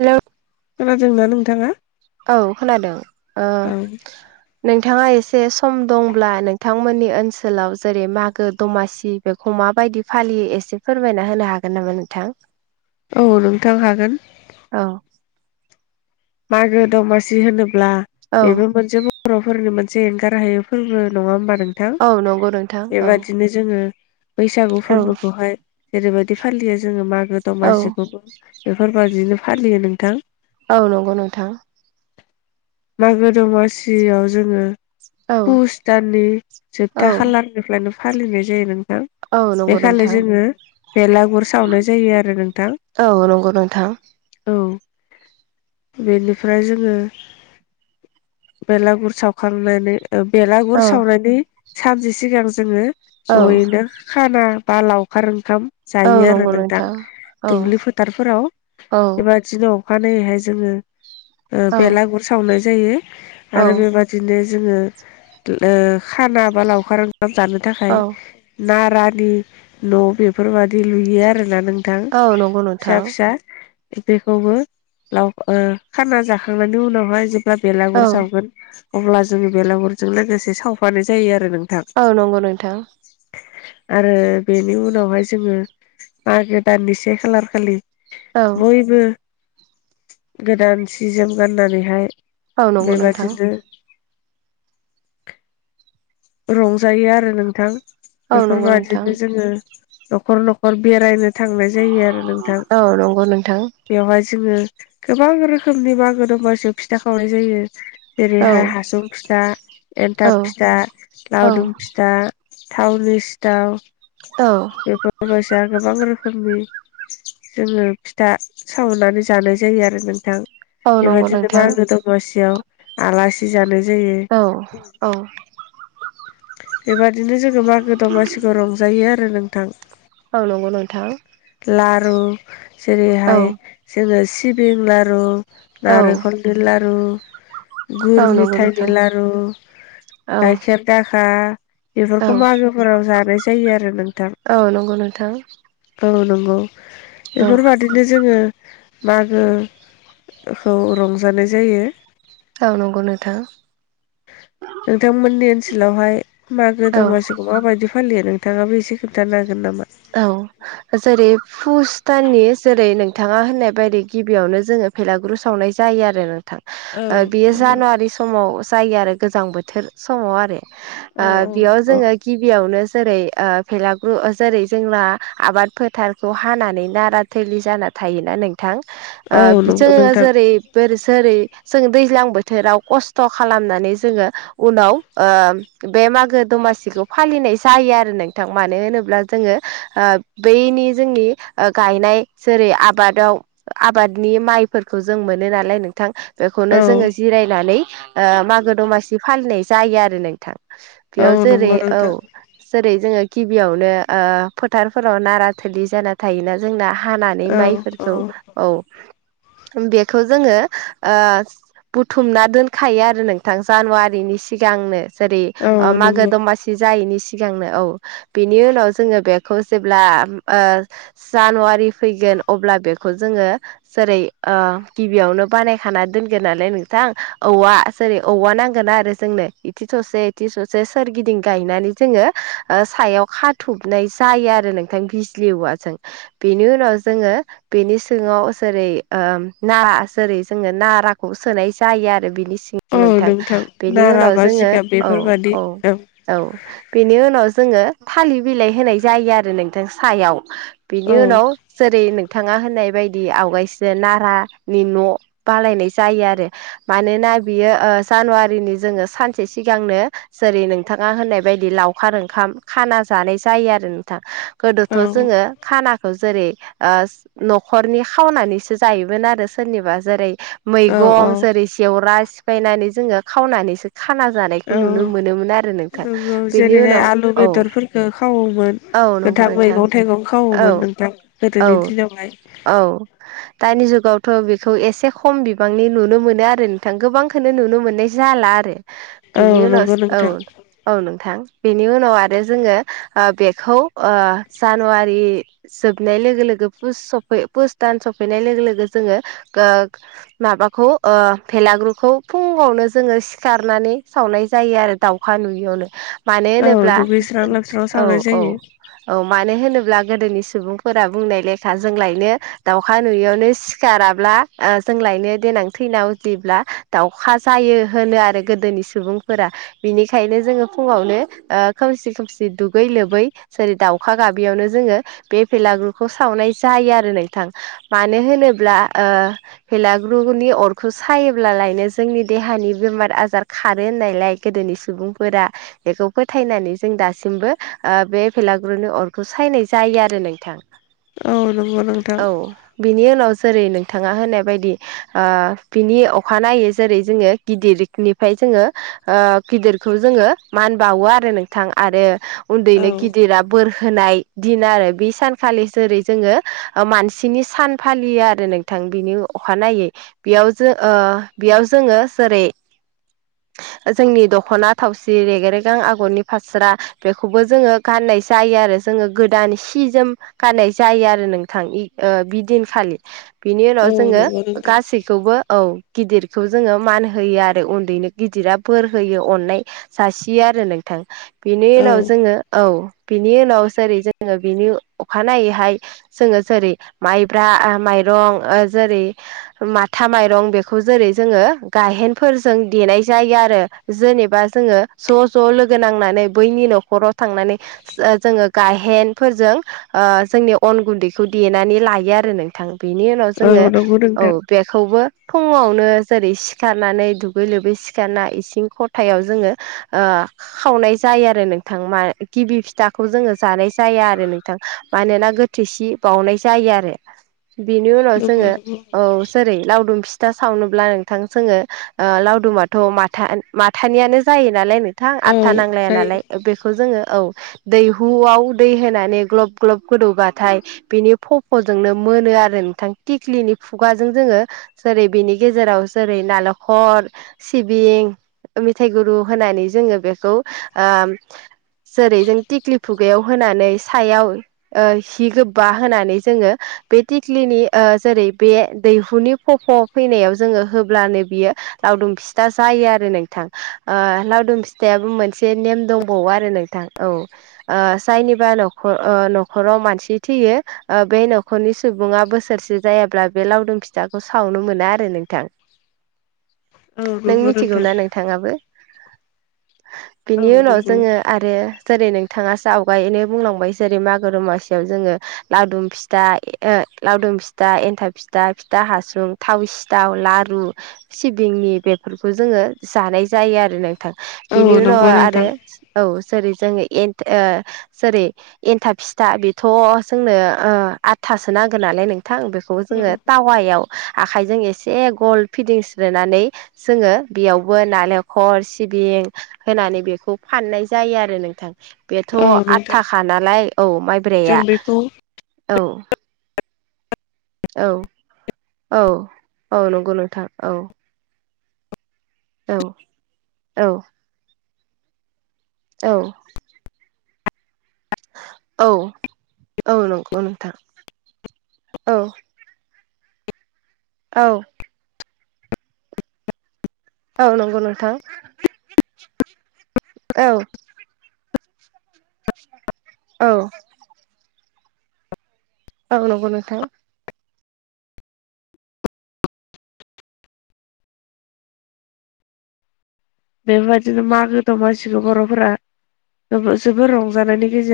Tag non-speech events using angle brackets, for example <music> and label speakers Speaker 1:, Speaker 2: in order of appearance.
Speaker 1: Hello
Speaker 2: खोनादोंना नोंथाङा
Speaker 1: औ खोनादों ओ
Speaker 2: औ
Speaker 1: नोंथाङा एसे सम दंब्ला नोंथांमोननि ओनसोलाव जेरै मागो दमासि बेखौ माबायदि फालियो एसे फोरमायना होनो हागोन नामा नोंथां
Speaker 2: औ नोंथां हागोन
Speaker 1: अ
Speaker 2: मागो दमासि होनोब्ला
Speaker 1: औ
Speaker 2: बेबो मोनसे बर'फोरनि मोनसे एंगार हायै फोरबो नङा होमबा नोंथां
Speaker 1: औ नंगौ नोंथां औ
Speaker 2: बेबादिनो जोङो बैसागु
Speaker 1: औ
Speaker 2: फोरबोखौहाय जेरैबायदि फालियो जोङो मागो
Speaker 1: औ
Speaker 2: दमासिखौबो बेफोरबादिनो फालियो नोंथां
Speaker 1: औ नंगौ नोंथां
Speaker 2: मागो दमासियाव जोङो
Speaker 1: औ
Speaker 2: पुस दाननि
Speaker 1: औ
Speaker 2: जोबथा खालारनिफ्रायनो फालिनाय जायो नोंथां
Speaker 1: औ
Speaker 2: बे
Speaker 1: नंगौ
Speaker 2: खालि
Speaker 1: नोंथां
Speaker 2: जोङो बेलागुर सावनाय जायो आरो नोंथां
Speaker 1: औ नंगौ नोंथां
Speaker 2: औ बेनिफ्राय जोङो बेलागुर सावखांनानै
Speaker 1: औ
Speaker 2: बेलागुर सावनायनि सानसे सिगां जोङो
Speaker 1: औ
Speaker 2: ज'यैनो खाना बालाव लावखार ओंखाम
Speaker 1: औ
Speaker 2: जायो आरो
Speaker 1: नंगौ
Speaker 2: नोंथां
Speaker 1: औ
Speaker 2: दुब्लि फोथारफोराव
Speaker 1: औ
Speaker 2: एबा दिनाव अखानायैहाय जोङो
Speaker 1: औ
Speaker 2: बेलागुर सावनाय जायो आरो बेबाद बिदिनो जोङो ओ खाना बा लावखार ओंखाम जानो थाखाय
Speaker 1: औ
Speaker 2: नारानि न' बेफोरबादि लुयो आरोना नों थां
Speaker 1: औ नंगौ नोंथां
Speaker 2: फिसा फिसा बेखौबो लाव ओ खाना जाखांनायनि उनावहाय जेब्ला
Speaker 1: औ
Speaker 2: बेलागुर सावगोन अब्ला जोङो बेलागुरजों लोगोसे सावफानाय जायो आरो नों
Speaker 1: औ नंगौ नोंथां
Speaker 2: आरो बेनि उनावहाय जोङो मागो दाननि से खालार खालि
Speaker 1: औ
Speaker 2: बयबो गोदान सि जोम गाननानैहाय
Speaker 1: औ नंगौ नोंथां
Speaker 2: बेबादिनो रंजायो आरो नोंथां
Speaker 1: औ नंगौ नोंथां
Speaker 2: बेफोरबादिनो जोङो नखर नखर बेरायनो थांनाय जायो आरो नोंथां
Speaker 1: औ नंगौ नोंथां
Speaker 2: बेवहाय जोङो गोबां रोखोमनि मागो दमासो फिथा खावनाय जायो
Speaker 1: औ
Speaker 2: जेरैहाय हासुं फिसा
Speaker 1: औ
Speaker 2: एन्थाब फिथा
Speaker 1: औ
Speaker 2: लावदुम फि था थावनि सिथाव
Speaker 1: औ
Speaker 2: बेफोरबैसा गोबां रोखोमनि जोङो फिथा सावनानै जानाय जायो आरो नोंथां
Speaker 1: औ नंगौ
Speaker 2: बेबायदिनो
Speaker 1: नोंथां
Speaker 2: मागो दमासियाव आलासि जानाय जायो
Speaker 1: औ औ
Speaker 2: बेबादिनो जोङो मागो दमासिखौ रंजायो आरो नोंथां
Speaker 1: औ नंगौ नोंथां
Speaker 2: लारु
Speaker 1: औ
Speaker 2: जेरैहाय जोङो सिबिं लारु
Speaker 1: औ
Speaker 2: नारेंखल बे लारु
Speaker 1: औ
Speaker 2: गुर
Speaker 1: नंगौ नोंथां औ
Speaker 2: खेर दाखा
Speaker 1: औ
Speaker 2: बेफोरखौ मागोफोराव जानाय जायो आरो नोंथां
Speaker 1: औ नंगौ नोंथां
Speaker 2: औ नंगौ
Speaker 1: औ
Speaker 2: बेफोरबादि बिदिनो जोङो मागोखौ रंजानाय जायो
Speaker 1: औ नंगौ नोंथां
Speaker 2: नोंथांमोननि
Speaker 1: <unintelligible>
Speaker 2: ओनसोलावहाय मागो
Speaker 1: औ
Speaker 2: दमासिखौ माबायदि फालियो नोंथाङाबो एसे खोन्थानो हागोन नामा
Speaker 1: औ जेरै पुस दाननि जेरै नोंथाङा होननाय बायदि गिबियावनो जोङो भेलागुरु सावनाय जायो आरो नोंथां
Speaker 2: औ
Speaker 1: अ बियो जानुवारि समाव जायो आरो गोजां बोथोर समाव आरो।
Speaker 2: औ
Speaker 1: ओ बेयाव
Speaker 2: नंगौ
Speaker 1: जोङो गिबियावनो जेरै बेलागुर जेरै- जोंना आबाद फोथारखौ हानानै नारा थिलि जाना थायोना नों थां आ
Speaker 2: औ नंगौ
Speaker 1: जोङो
Speaker 2: नोंथां
Speaker 1: जेरै बोरैसोरै जों दैज्लां बोथोराव खस्थ' खालामनानै जोङो उनाव ओ बे मागो दमासिखौ फालिनाय जायो आरो नोंथां मानो होनोब्ला जोङो ओ बैनि जोंनि गायनाय जेरै आबादाव आबादनि माइफोरखौ जों मोनो नालाय नोंथां बेखौनो
Speaker 2: औ
Speaker 1: जोङो जिरायनानै आ मागो दमासि फालिनाय जायो आरो लै। थां
Speaker 2: औ
Speaker 1: बेयाव जेरै
Speaker 2: नंगौ
Speaker 1: औ
Speaker 2: नोंथां
Speaker 1: जेरै जोङो गिबियावनो ओ फोथारफोराव नारा थिलि जाना थायोना जोंना हानानै
Speaker 2: औ औ
Speaker 1: माइफोरखौ औ। बेखौ जोङो ओ बुथुमना दोनखायो आरो नोंथां जानुवारिनि सिगांनो। जेरै
Speaker 2: औ
Speaker 1: आ मागो
Speaker 2: नंगौ
Speaker 1: दमासि जायैनि सिगांनो औ बिनि उनाव जोङो बे खौ जेब्ला ओ जानुवारि फैगोन अब्ला बेखौ जोङो जेरै आ गिबियावनो बानायखाना दोनगोन नालाय नोंथां औवा जेरै औवा नांगोना आरो। जोंनो इथि थसे इथि ससे सोरगिदिं गायनानै जोङो ओ सायाव खााथुबनाय जायो आरो नोंथां बिजलि औवाजों बेनि उनाव जोङो बेनि सिङाव जेरै ओ नारा जेरै जोङो नाराखौ सोनाय जायो आरो बेनि
Speaker 2: औ
Speaker 1: सिङाव नोंथां बेनि
Speaker 2: नारा
Speaker 1: उनाव
Speaker 2: बा
Speaker 1: जोङो
Speaker 2: जिगाब
Speaker 1: औ
Speaker 2: बेफोरबादि
Speaker 1: औ औ बेनि उनाव जोङो थालिर बिलाइ होनाय जायो आरो नोंथां सायाव। बिनि
Speaker 2: औ
Speaker 1: उनाव जेरै नोंथाङा होननाय बायदि आवगायसिनो नारानि न' बानायनाय जायो आरो। मानोना बियो ओ जानुवारिनि जोङो सानसे सिगांनो जेरै नोंथाङा होननाय बायदि लाव खार ओंखाम खाना जानाय जायो आरो नोंथां ।गोदोथ'
Speaker 2: औ
Speaker 1: जोङो खानाखौ जेरै ओ न'खरनि खावनानैसो जायोमोन आरो सोरनिबा जेरै-
Speaker 2: औ
Speaker 1: मैगं
Speaker 2: औ
Speaker 1: जेरै जेवरा सिफायनानै जोङो खावनानैसो खाना जानायखौ नुनो
Speaker 2: औ
Speaker 1: मोनोमोन आरो नोंथां बेनि उनाव औ
Speaker 2: ओ खावोमोन
Speaker 1: औ नंगौ
Speaker 2: गोथां
Speaker 1: नोंथां
Speaker 2: मैगं थाइगं
Speaker 1: औ
Speaker 2: खावोमोन नोंथां
Speaker 1: औ
Speaker 2: गोदोनि दिनावहाय।
Speaker 1: औ दानि जुगावथ' बेखौ एसे खम बिबांनि नुनो मोनो आरो नोंथां। गोबां खौनो नुनो मोननाय जाला आरो। बिनि
Speaker 2: औ
Speaker 1: उनाव
Speaker 2: नंगौ
Speaker 1: औ
Speaker 2: नोंथां
Speaker 1: औ नोंथां बेनि उनाव आरो जोङो बेखौ ओ जानुवारि जोबनाय लोगो लोगो पुस सफै पुस दान सफैनाय लोगो- लोगो जोङो गो माबाखौ ओ बेलागुरखौ फुङावनो जोङो सिखारनानै सावनाय जायो। आरो दाउ खा नुयियावनो मानो
Speaker 2: औ
Speaker 1: होनोब्ला
Speaker 2: दुगैस्रां लोबस्रां
Speaker 1: औ
Speaker 2: सावनाय
Speaker 1: औ।
Speaker 2: जायो
Speaker 1: औ मानो होनोब्ला गोदोनि सुबुंफोरा बुंनाय लेखा जोंलायनो दाउखा नुयियावनो सिखाराब्ला आ जोंलायनो देनां थैनाव उजियोब्ला दावउखा जायो होनो आरो गोदोनि सुबुंफोरा। बिनिखायनो जोङो फुङावनो ओ खोमसि खोमसि दुगै लोबै जेरै दाउखा गाबियावनो जोङो बे बेलागुरखौ सावनाय जायो आरो नोंथां। मानो होनोब्ला ओ बेलागुरनि अरखौ सायोब्लालायनो जोंनि देहानि बेमार आजार खारो होननायलाय गोदोनि सुबुंफोरा बेखौ फोथायनानै जों दास सिमबो ओ बे भेलागुरुनि अरखौ सायनाय जायो आरो नोंथां।
Speaker 2: औ नंगौ नोंथां
Speaker 1: औ बिनि उनाव जेरै नोंथाङा होनाय बायदि ओ बिनि अखानायनायै जेरै जोङो गिदिरनिफ्राय जोङो ओ गिदिरखौ जोङो मान बावो आरो नोंथां आरो
Speaker 2: औ
Speaker 1: उन्दैनो गिदिरा बोर होनाय दिन आरो बे सानखालि जेरै जोङो मानसिनि सान फालियो आरो बिथां बिनि अखानायनायै बेयाव जों ओ बेयाव जोङो जेरै- जोंनि दख'ना थावसि रेगेरेगां आगरनि फास स्रा बेखौबो जोङो गाननाय जायो आरो जोङो गोदान सि जोम गाननाय जायो आरो नोंथां ओ बिदिनखालि बिनि उनाव
Speaker 2: औ
Speaker 1: जोङो
Speaker 2: नंगौ नोंथां
Speaker 1: गासै खौबो औ गिदिरखौ जोङो मान होयो आरो उन्दैनो गिदिरा बोर होयो अननाय जासियो आरो नोंथां बेनि
Speaker 2: औ
Speaker 1: उनाव जोङो औ बिनि उनाव जेरै जोङो बिनि अखानायैहाय जोङो जेरै माइब्रा माइरं जेरै माथा माइरं बेखौ जेरै जोङो गायेनफोरजों देनाय जायो आरो जेनेबा जोङो ज' ज' लोगो नांनानै बैनि न'खराव थांनानै जोङो गायेनफोरजों जोंनि अन गुन्दैखौ देनानै लायो आरो नोंथां बेनि उनाव जोङो
Speaker 2: औ नंगौ
Speaker 1: औ
Speaker 2: नोंथां
Speaker 1: बे खौबो थङावनो जेरै सिखारनानै दुगै लोबै सिखारना इसिं ख हथायाव जोङो खावनाय जायो आरो नोंथां मा गिबि फिथाखौ जोङो जानाय जाया आरो नोंथां मानोना गो थोसि बावउनाय जायो आरो बेनि उनाव जोङो
Speaker 2: नंगौ नंगौ
Speaker 1: औ जेरै लावदुम फिथा सावनोब्ला नोंथां जोङो लावदुमाथ' माथा माथानियानो जायो नालाय नोंथां
Speaker 2: औ
Speaker 1: आदथा नांलाया
Speaker 2: जायो
Speaker 1: नालाय बेखौ जोङो औ दैहुआव दै होनानै ग्लब ग्लब गोदौबाथाय बिनि फफ'जोंनो मोनो आरो नोंथां थिख्लिनि खुगाजों जोङो जेरै बिनि गेजेराव जेरै नालखर सिबिं मिेथाइ गुरु होनानै जोङो बेखौ जेरै जों दििग्लि फुगायाव होनानै सायाव सिि गोबा होनानै जोङो बे दििख्लिनि जेरै बे दैहुनि फफ' फैनायाव जोङो होब्लानो बियो लावदुम फिथा जायो आरो नोंथां लावदुम फिथा फिथाइाबो मोनसे नेम दंबावो आरो नोंथां औ जायनिबा नख न'खराव मानसि थैयो बे न'खरनि सुबुङा बोसोरसे जायाब्ला बे लावदुम फिथाखौ सावनो मोना आरो नोंथां
Speaker 2: औ
Speaker 1: नों
Speaker 2: नंगौ
Speaker 1: मिथिगौ
Speaker 2: नोंथां
Speaker 1: ना नों थाङाबो
Speaker 2: औ
Speaker 1: बिनि उनाव
Speaker 2: नंगौ
Speaker 1: जोङो आरो जेरै नोंथाङा ज आवगायैनो बुंलांबाय जेरै मागो दमासियाव जोङो लावदुम फिथा लावदुम फिथा एन्थाब फिथा फिथा हासुं थाव सिथाव लारु सिबिंनि बेफोरखौ जोङो जानाय जायो आरो नोंथां
Speaker 2: औ
Speaker 1: बेनि उनाव
Speaker 2: नंगौ नोंथां
Speaker 1: आरो औ स जोङोथ जेरै एन्थाब फिथा बेथ' जोंनो आदथासो नांगोन नालाय नोंथां बेखौ बेखौबो
Speaker 2: औ
Speaker 1: जोङो टावायाव आखाइजों एसे गल फिदिंस्रोनानै जोङो बेयावबो नालेंखल सिबिं होनानै बेखौ फाननाय जायो आरो नोंथां बेथ'
Speaker 2: औ नोंथां
Speaker 1: आदथाखा नालाय औ
Speaker 2: जों
Speaker 1: माइब्राया
Speaker 2: बेखौ
Speaker 1: औ औ औ औ नंगौ नोंथां औ औ औ औ औ औ नंगौ नोंथां औ औ औ नंगौ नथां औ औ औ नंगौ नोंथां
Speaker 2: बेबायदिनो मागो दमासिबो बर'फोरा जोबो‌ जोबोर रंजानायनि गेजेर